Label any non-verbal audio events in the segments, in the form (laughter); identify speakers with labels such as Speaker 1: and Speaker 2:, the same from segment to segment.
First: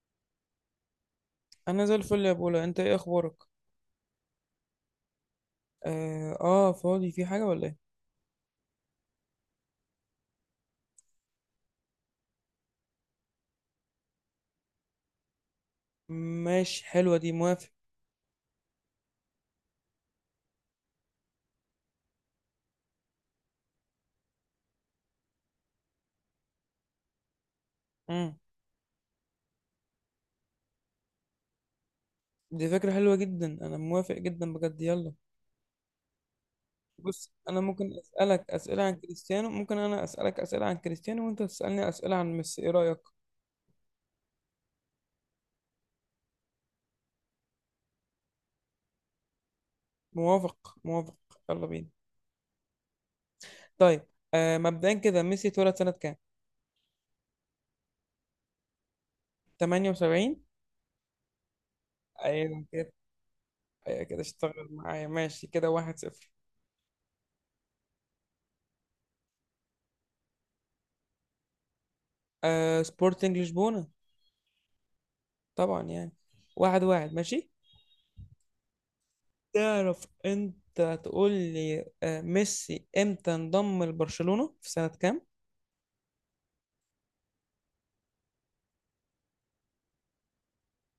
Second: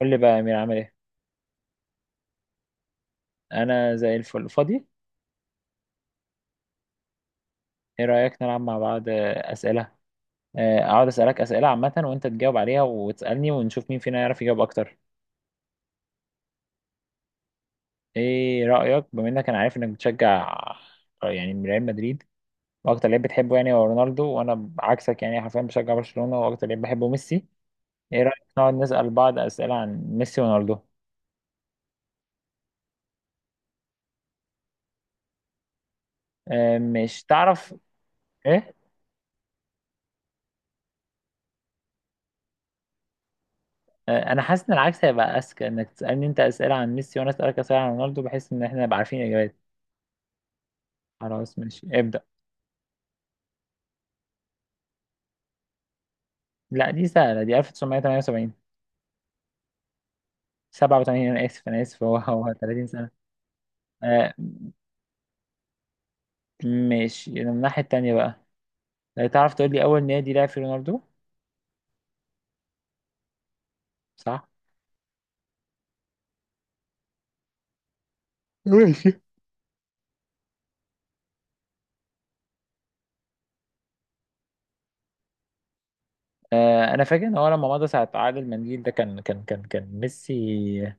Speaker 1: قول لي بقى يا أمير عامل إيه؟
Speaker 2: انا زي الفل يا بولا. انت ايه اخبارك؟
Speaker 1: أنا زي الفل فاضي؟
Speaker 2: اه, فاضي، في حاجه ولا ايه؟
Speaker 1: إيه رأيك نلعب مع بعض أسئلة؟ أقعد أسألك أسئلة عامة وأنت تجاوب عليها وتسألني ونشوف مين فينا يعرف يجاوب أكتر.
Speaker 2: ماشي، حلوه دي، موافق.
Speaker 1: إيه رأيك بما إنك أنا عارف إنك بتشجع يعني ريال مدريد، وأكتر لعيب بتحبه يعني هو رونالدو، وأنا عكسك يعني حرفيا بشجع برشلونة وأكتر لعيب بحبه ميسي. إيه
Speaker 2: امم
Speaker 1: رأيك نقعد نسأل بعض أسئلة عن ميسي ورونالدو؟
Speaker 2: دي فكره حلوه جدا، انا موافق جدا بجد. يلا.
Speaker 1: مش
Speaker 2: بص، انا
Speaker 1: تعرف إيه؟
Speaker 2: ممكن انا اسالك اسئله عن كريستيانو وانت تسالني اسئله عن ميسي، ايه رايك؟
Speaker 1: أنا حاسس إن العكس هيبقى أذكى، إنك تسألني أنت أسئلة عن ميسي وأنا أسألك أسئلة عن رونالدو، بحيث إن إحنا نبقى عارفين الإجابات.
Speaker 2: موافق، موافق.
Speaker 1: خلاص
Speaker 2: يلا
Speaker 1: ماشي،
Speaker 2: بينا.
Speaker 1: ابدأ.
Speaker 2: طيب. مبدئيا كده، ميسي اتولد سنه كام؟
Speaker 1: لا دي سهلة، دي 1978.
Speaker 2: 78.
Speaker 1: 87، أنا آسف أنا آسف، هو
Speaker 2: ايوه
Speaker 1: 30
Speaker 2: كده،
Speaker 1: سنة.
Speaker 2: ايوه كده،
Speaker 1: آه.
Speaker 2: اشتغل معايا، ماشي، كده واحد صفر.
Speaker 1: ماشي، من الناحية التانية بقى. تعرف تقول لي أول نادي لعب فيه رونالدو؟
Speaker 2: سبورتنج لشبونه.
Speaker 1: صح؟
Speaker 2: طبعا يعني. واحد واحد، ماشي. تعرف انت تقول لي، ميسي امتى انضم لبرشلونة في سنة كام؟
Speaker 1: آه أنا فاكر إن هو لما مضى ساعة عقد المنديل ده كان ميسي.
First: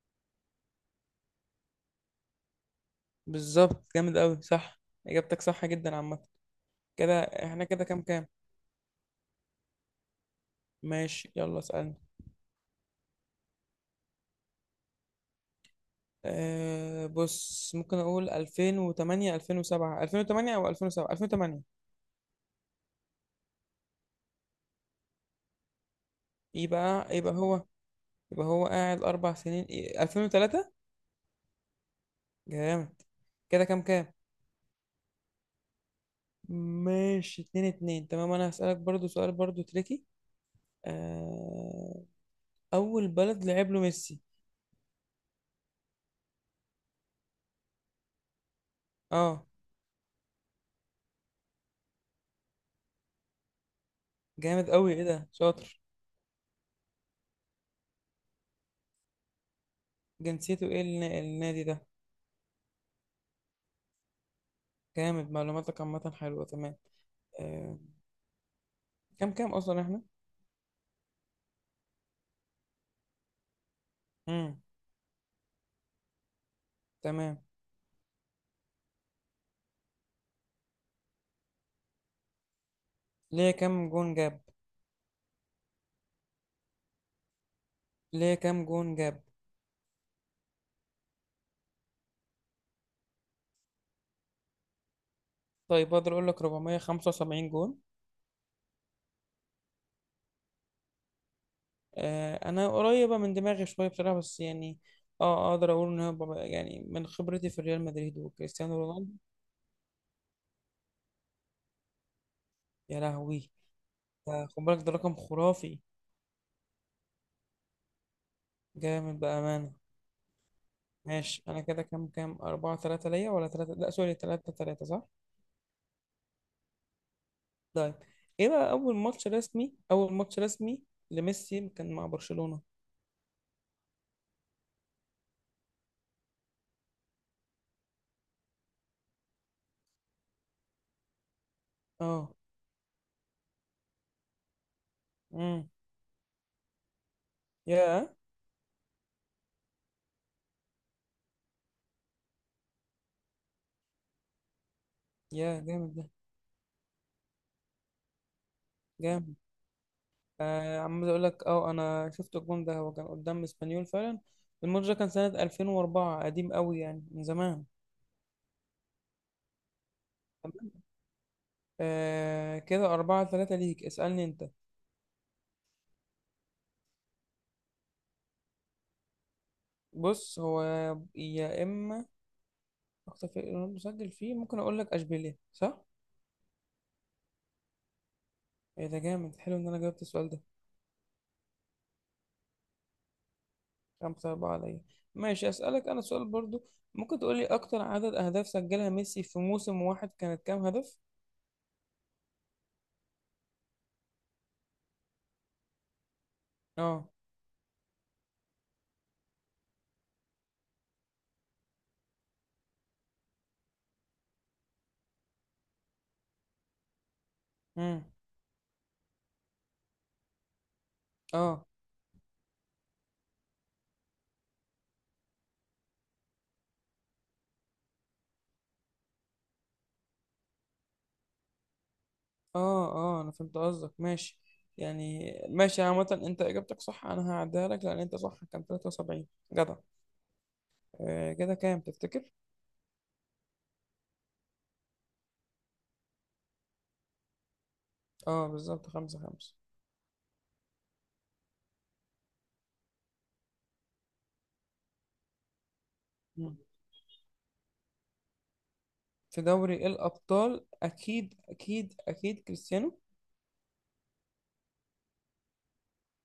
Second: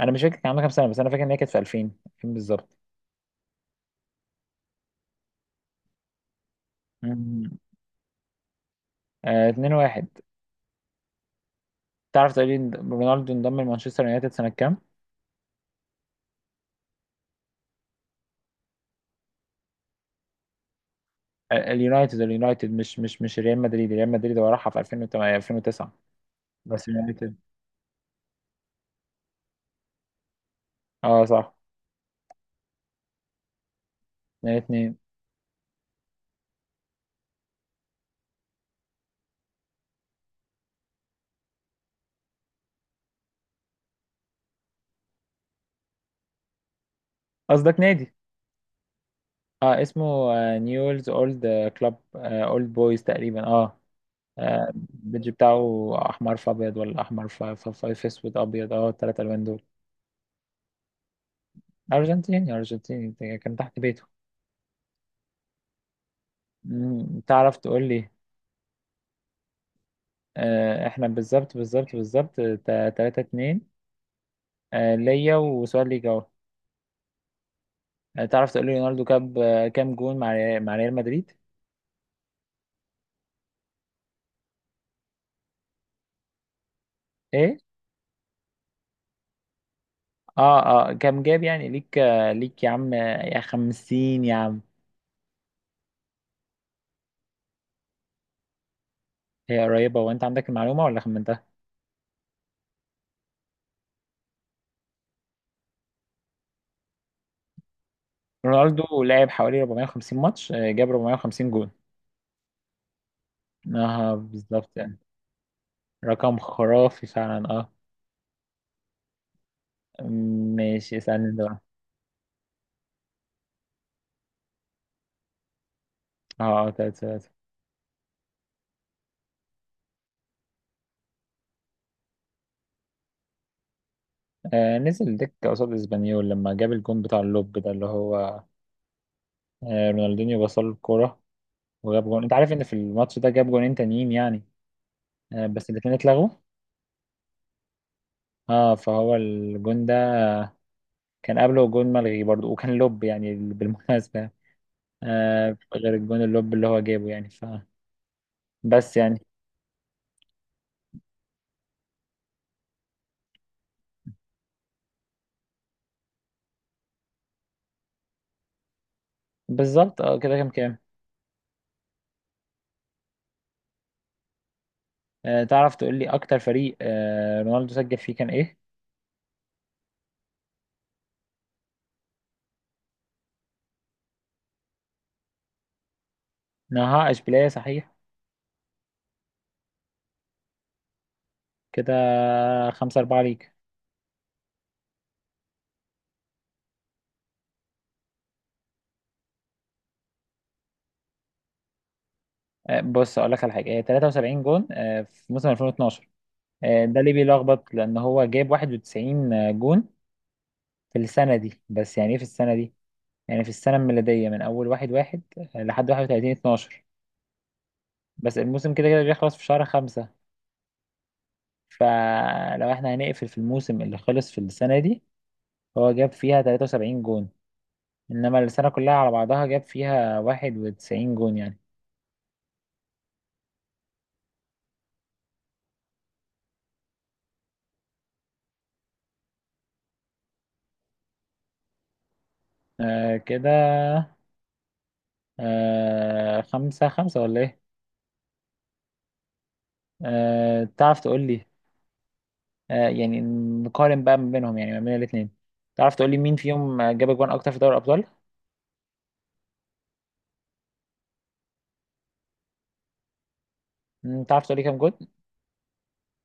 Speaker 1: أنا مش فاكر كان عنده كام سنة، بس أنا فاكر إن هي كانت في 2000. 2000 بالظبط.
Speaker 2: بالظبط، جامد قوي، صح. اجابتك صح جدا. عامة كده
Speaker 1: مم.
Speaker 2: احنا كده كام كام؟
Speaker 1: آه 2-1.
Speaker 2: ماشي، يلا اسألني.
Speaker 1: تعرف تقول لي إن رونالدو انضم لمانشستر يونايتد سنة كام؟
Speaker 2: بص، ممكن اقول 2008، 2007، 2008 او 2007، 2008.
Speaker 1: اليونايتد، اليونايتد مش ريال مدريد. ريال مدريد هو راحها في 2008 2009. بس
Speaker 2: يبقى يبقى
Speaker 1: اليونايتد.
Speaker 2: هو يبقى هو قاعد اربع سنين، إيه، 2003.
Speaker 1: اه صح.
Speaker 2: جامد. كده كام كام؟
Speaker 1: من الاثنين.
Speaker 2: ماشي، اتنين اتنين، تمام. انا هسألك برضو سؤال برضو تريكي. أه اول بلد لعب له ميسي؟
Speaker 1: قصدك نادي؟
Speaker 2: اه.
Speaker 1: اه اسمه. آه نيولز اولد. كلاب اولد بويز تقريبا اه.
Speaker 2: جامد قوي، ايه
Speaker 1: البيدج
Speaker 2: ده، شاطر.
Speaker 1: بتاعه احمر في ابيض، ولا احمر في اسود ابيض، اه الثلاث الوان دول.
Speaker 2: جنسيته ايه النادي ده؟
Speaker 1: ارجنتيني ارجنتيني، كان تحت بيته.
Speaker 2: جامد. معلوماتك عامه حلوه، تمام.
Speaker 1: مم، تعرف
Speaker 2: آه.
Speaker 1: تقول لي.
Speaker 2: كام كام اصلا احنا؟
Speaker 1: آه احنا بالظبط 3 2.
Speaker 2: امم
Speaker 1: آه ليا وسؤال ليك اهو.
Speaker 2: تمام.
Speaker 1: تعرف تقول لي رونالدو جاب كام جون مع مع ريال مدريد؟
Speaker 2: ليه كام جون جاب
Speaker 1: ايه؟
Speaker 2: ليه كام جون جاب؟
Speaker 1: اه اه كام جاب يعني ليك ليك يا عم يا خمسين يا عم.
Speaker 2: طيب، اقدر اقول لك 475 جون.
Speaker 1: هي قريبة، وانت عندك المعلومة ولا خمنتها؟
Speaker 2: انا قريبه من دماغي شويه بصراحه، بس يعني. اه، اقدر اقول ان هو يعني، من خبرتي في ريال مدريد وكريستيانو
Speaker 1: رونالدو
Speaker 2: رونالدو.
Speaker 1: لعب حوالي 450 ماتش، جاب 450 جون.
Speaker 2: يا لهوي.
Speaker 1: اه
Speaker 2: ده خد
Speaker 1: بالظبط
Speaker 2: بالك، ده
Speaker 1: يعني.
Speaker 2: رقم خرافي.
Speaker 1: رقم خرافي فعلا اه.
Speaker 2: جامد بأمانة.
Speaker 1: ماشي، اسألني
Speaker 2: ماشي،
Speaker 1: ده.
Speaker 2: انا كده كام كام؟ أربعة تلاتة ليا ولا تلاتة؟ لا، سوري، تلاتة تلاتة، صح.
Speaker 1: اه اه تلاتة تلاتة.
Speaker 2: طيب. ايه بقى اول ماتش رسمي لميسي كان مع برشلونة؟
Speaker 1: آه نزل دكة قصاد اسبانيول لما جاب الجون بتاع اللوب ده اللي هو آه رونالدينيو بصل له الكورة وجاب جون.
Speaker 2: اه.
Speaker 1: انت عارف ان في الماتش ده جاب جونين تانيين يعني آه بس
Speaker 2: امم
Speaker 1: الاتنين اتلغوا.
Speaker 2: يا،
Speaker 1: اه فهو الجون ده كان قبله جون ملغي برضو، وكان لوب يعني بالمناسبة، غير
Speaker 2: جامد ده،
Speaker 1: الجون اللوب اللي هو جابه يعني ف بس يعني.
Speaker 2: جامد. عمال اقول لك، اه، انا شفت الجون ده، هو كان قدام اسبانيول فعلا. الماتش ده كان سنة 2004، قديم قوي يعني، من زمان.
Speaker 1: بالظبط اه. كده كام كام؟
Speaker 2: تمام. كده أربعة تلاتة ليك، اسألني انت.
Speaker 1: آه تعرف تقول لي اكتر فريق آه رونالدو سجل فيه كان ايه؟
Speaker 2: بص هو، يا اما اكتر فريق رونالدو سجل فيه، ممكن اقول لك اشبيليه، صح؟
Speaker 1: نهائش بلاي صحيح.
Speaker 2: ايه ده، جامد، حلو ان انا جاوبت السؤال ده.
Speaker 1: كده خمسة أربعة ليك.
Speaker 2: خمسة أربعة عليا. ماشي، أسألك أنا سؤال برضو. ممكن تقولي أكتر عدد أهداف سجلها ميسي في موسم واحد كانت كام هدف؟
Speaker 1: آه بص أقول لك على حاجة، آه 73 جون آه في موسم 2012. آه ده
Speaker 2: اه،
Speaker 1: ليه بيلخبط؟ لأن هو جايب 91 جون في السنة دي. بس يعني إيه في السنة دي؟ يعني في السنة الميلادية من أول واحد واحد لحد 31 12.
Speaker 2: امم
Speaker 1: بس الموسم كده كده بيخلص في شهر خمسة.
Speaker 2: اه،
Speaker 1: فلو احنا هنقفل في الموسم اللي خلص في السنة دي، هو جاب فيها 73 جون. انما السنة كلها على بعضها جاب فيها واحد وتسعين جون يعني.
Speaker 2: اه، اه، أنا فهمت قصدك، ماشي. يعني ماشي. عامة أنت إجابتك صح، أنا هعديها لك لأن أنت صح، كان 73. جدع. كده كام تفتكر؟
Speaker 1: آه كده. آه خمسة خمسة ولا ايه؟
Speaker 2: اه، بالظبط، خمسة خمسة.
Speaker 1: آه تعرف تقول لي، آه يعني نقارن بقى ما بينهم، يعني ما بين الاتنين. تعرف تقول لي مين
Speaker 2: مم.
Speaker 1: فيهم جاب اجوان اكتر في دوري الابطال؟
Speaker 2: في دوري الأبطال أكيد أكيد أكيد كريستيانو.
Speaker 1: مم، تعرف تقول لي كام جون؟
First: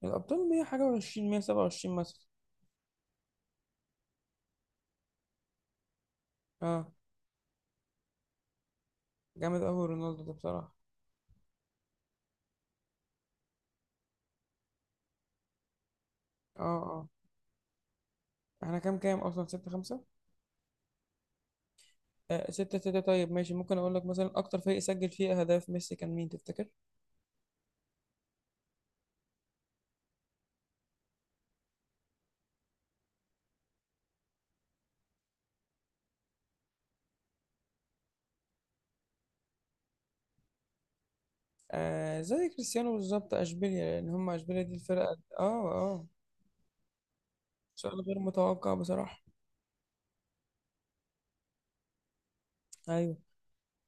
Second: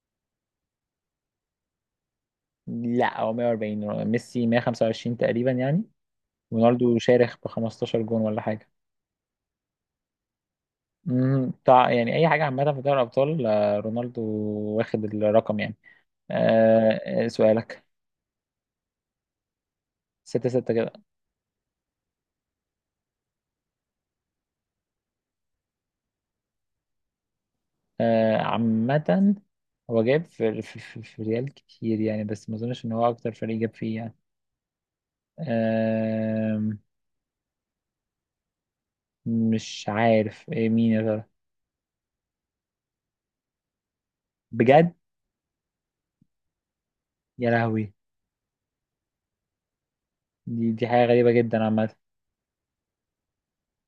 Speaker 2: الأبطال 100 حاجة و20، 127 مثلا.
Speaker 1: لا، هو 140 ميسي، 125 تقريبا يعني.
Speaker 2: اه،
Speaker 1: رونالدو شارخ ب 15 جون ولا حاجة.
Speaker 2: جامد قوي رونالدو ده بصراحة.
Speaker 1: مم، تع... يعني اي حاجة عامة في دوري الابطال رونالدو واخد الرقم يعني.
Speaker 2: اه، اه،
Speaker 1: آه، سؤالك.
Speaker 2: احنا كام كام اصلا؟ ستة خمسة.
Speaker 1: ستة ستة كده.
Speaker 2: ستة ستة، طيب، ماشي. ممكن اقول لك مثلا، اكتر فريق سجل فيه اهداف ميسي كان مين تفتكر؟
Speaker 1: عامة هو جايب في ريال كتير يعني، بس ما اظنش ان هو اكتر فريق جاب فيه يعني. آم، مش عارف إيه مين يا ترى.
Speaker 2: زي كريستيانو بالظبط، اشبيليا، لان هم اشبيليا دي
Speaker 1: بجد.
Speaker 2: الفرقة، اه، اه.
Speaker 1: يا لهوي.
Speaker 2: سؤال غير متوقع بصراحة.
Speaker 1: دي حاجة غريبة جدا عامة.
Speaker 2: ايوه.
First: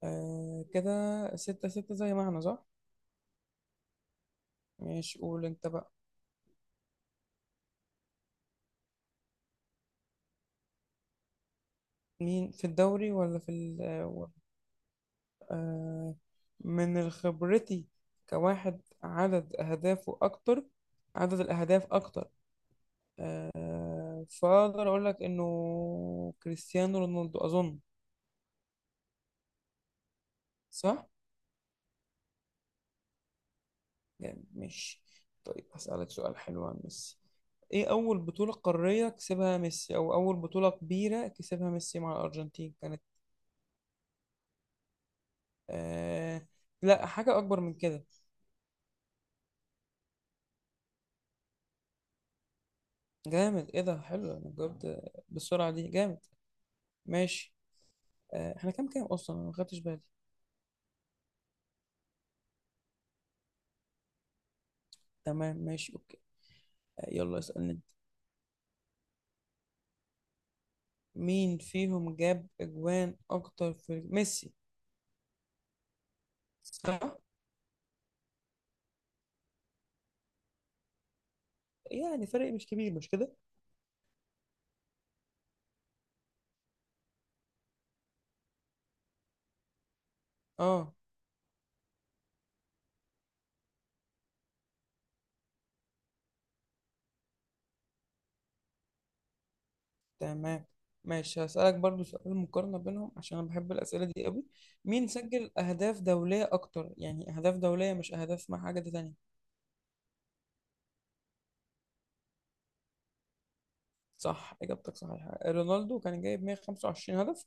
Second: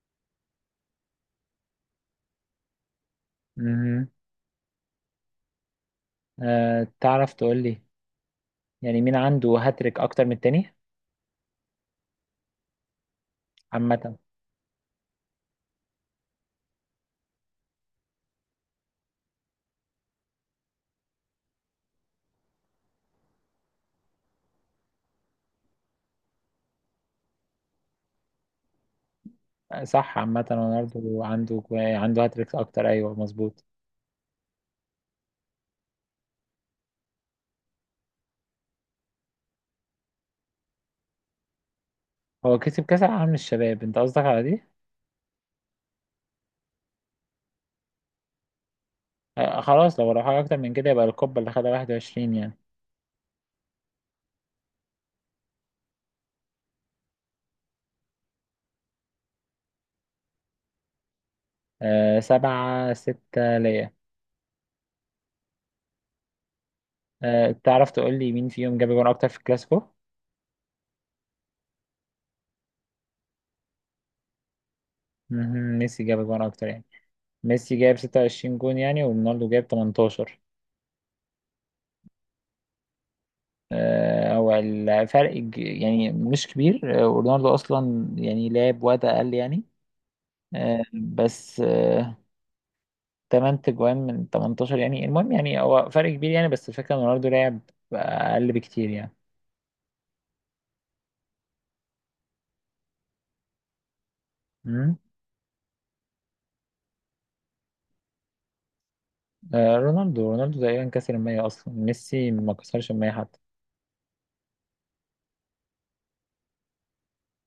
Speaker 2: كده ستة ستة زي ما احنا، صح.
Speaker 1: مهم.
Speaker 2: ماشي، قول انت بقى.
Speaker 1: تعرف تقول لي يعني مين عنده هاتريك اكتر من التاني؟
Speaker 2: مين، في الدوري ولا في
Speaker 1: عامة.
Speaker 2: آه، من خبرتي، كواحد، عدد اهدافه اكتر عدد الأهداف أكتر. فاقدر اقول لك انه كريستيانو رونالدو، اظن.
Speaker 1: صح، عامة
Speaker 2: صح
Speaker 1: رونالدو عنده هاتريك اكتر، ايوه مظبوط.
Speaker 2: يعني، ماشي. طيب، هسألك سؤال حلو عن ميسي. ايه اول بطولة قارية كسبها ميسي او اول بطولة كبيرة كسبها ميسي مع
Speaker 1: هو
Speaker 2: الارجنتين
Speaker 1: كسب كاس
Speaker 2: كانت؟
Speaker 1: العالم للشباب؟ انت قصدك على دي؟
Speaker 2: آه لا، حاجة اكبر من كده.
Speaker 1: خلاص، لو راح اكتر من كده يبقى الكوبا اللي خدها 21 يعني.
Speaker 2: جامد، ايه ده، حلو، انا جاوبت بالسرعة دي، جامد. ماشي. احنا كام كام اصلا؟ انا ما خدتش بالي.
Speaker 1: آه سبعة ستة ليا.
Speaker 2: تمام، ماشي، اوكي. يلا
Speaker 1: آه
Speaker 2: اسألني انت.
Speaker 1: تعرف تقول لي مين فيهم جاب جون أكتر في الكلاسيكو؟
Speaker 2: مين فيهم جاب اجوان اكتر في ميسي؟
Speaker 1: مهم، ميسي جاب جون أكتر يعني.
Speaker 2: صح.
Speaker 1: ميسي جاب ستة وعشرين جون يعني، ورونالدو جاب تمنتاشر.
Speaker 2: يعني فرق مش كبير، مش كده؟
Speaker 1: آه هو الفرق ج- يعني مش كبير، آه ورونالدو أصلا يعني لعب وقت أقل يعني. آه
Speaker 2: اه.
Speaker 1: بس آه تمن تجوان من تمنتاشر يعني، المهم يعني هو فرق كبير يعني، بس الفكرة إن رونالدو لعب أقل بكتير يعني.
Speaker 2: تمام، ماشي. هسألك برضو سؤال مقارنة بينهم عشان أنا بحب الأسئلة دي قوي.
Speaker 1: مم.
Speaker 2: مين سجل أهداف دولية أكتر؟ يعني أهداف دولية، مش أهداف مع حاجة تانية.
Speaker 1: آه رونالدو تقريبا كسر المية. أصلا ميسي ما كسرش المية حتى.
Speaker 2: صح، إجابتك صحيحة. رونالدو كان جايب 125 هدف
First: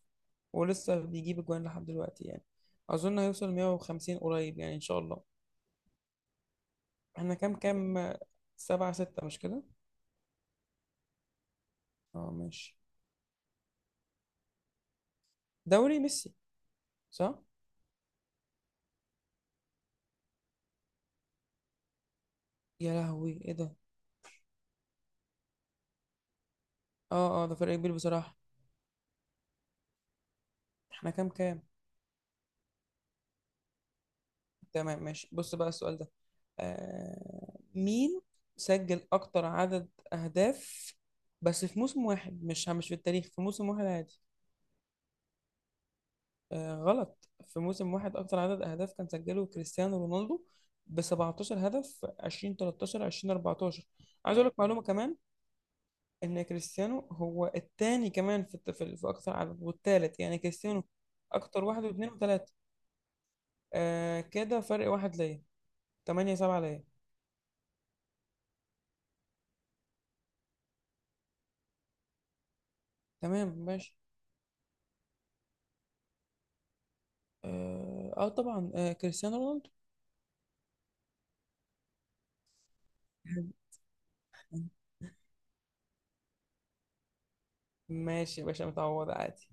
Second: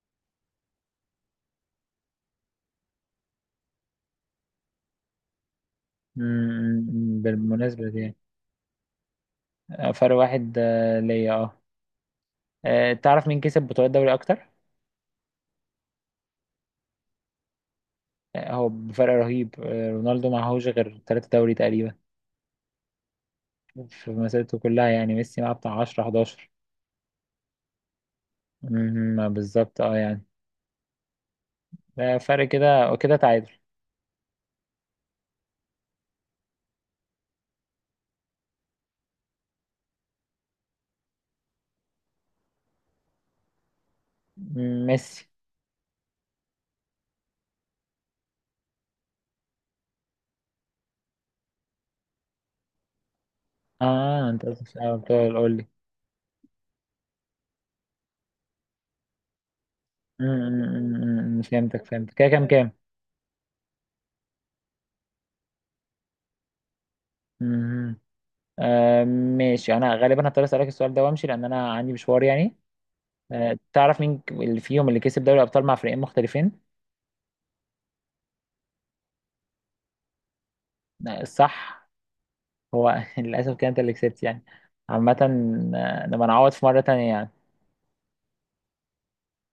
Speaker 2: ولسه بيجيب أجوان لحد دلوقتي يعني. أظن هيوصل 150 قريب يعني، إن شاء الله.
Speaker 1: امم،
Speaker 2: إحنا كام
Speaker 1: بالمناسبة
Speaker 2: كام؟
Speaker 1: دي.
Speaker 2: سبعة ستة، مش كده؟
Speaker 1: فرق واحد ليا اه.
Speaker 2: اه، ماشي.
Speaker 1: تعرف مين كسب بطولات دوري أكتر؟
Speaker 2: دوري، ميسي. صح.
Speaker 1: هو بفرق رهيب، رونالدو معهوش غير تلاتة دوري تقريبا
Speaker 2: يا لهوي، إيه ده.
Speaker 1: في مسيرته كلها يعني. ميسي معاه بتاع عشرة حداشر.
Speaker 2: اه، اه، ده فرق كبير بصراحة.
Speaker 1: بالظبط اه يعني.
Speaker 2: إحنا كام كام؟
Speaker 1: ده فرق، كده وكده تعادل.
Speaker 2: تمام، ماشي، بص بقى السؤال ده. مين سجل أكتر عدد أهداف بس في موسم واحد؟ مش في التاريخ، في موسم واحد عادي.
Speaker 1: مم، ميسي.
Speaker 2: غلط، في موسم واحد أكتر عدد أهداف كان سجله كريستيانو رونالدو ب 17 هدف في 2013 2014.
Speaker 1: اه
Speaker 2: عايز
Speaker 1: انت
Speaker 2: أقول لك
Speaker 1: قصدك،
Speaker 2: معلومة
Speaker 1: اه
Speaker 2: كمان،
Speaker 1: بتقول قول لي.
Speaker 2: إن كريستيانو هو التاني كمان في الت- في في أكتر عدد، والتالت يعني كريستيانو. أكتر، واحد
Speaker 1: فهمتك
Speaker 2: واثنين
Speaker 1: فهمتك. كده كام
Speaker 2: وثلاثة.
Speaker 1: كام؟
Speaker 2: كده فرق واحد ليا. 8-7 ليا،
Speaker 1: مم. آه ماشي، انا غالبا هضطر اسالك السؤال ده وامشي لان انا عندي مشوار يعني.
Speaker 2: تمام، ماشي.
Speaker 1: تعرف مين اللي فيهم اللي كسب دوري ابطال مع فريقين مختلفين؟
Speaker 2: اه، طبعا، كريستيانو رونالدو.
Speaker 1: الصح. هو (laughs) للاسف كده انت اللي كسبت يعني. عامة نبقى نعوض في مرة تانية يعني.
Speaker 2: ماشي يا باشا، متعوض عادي.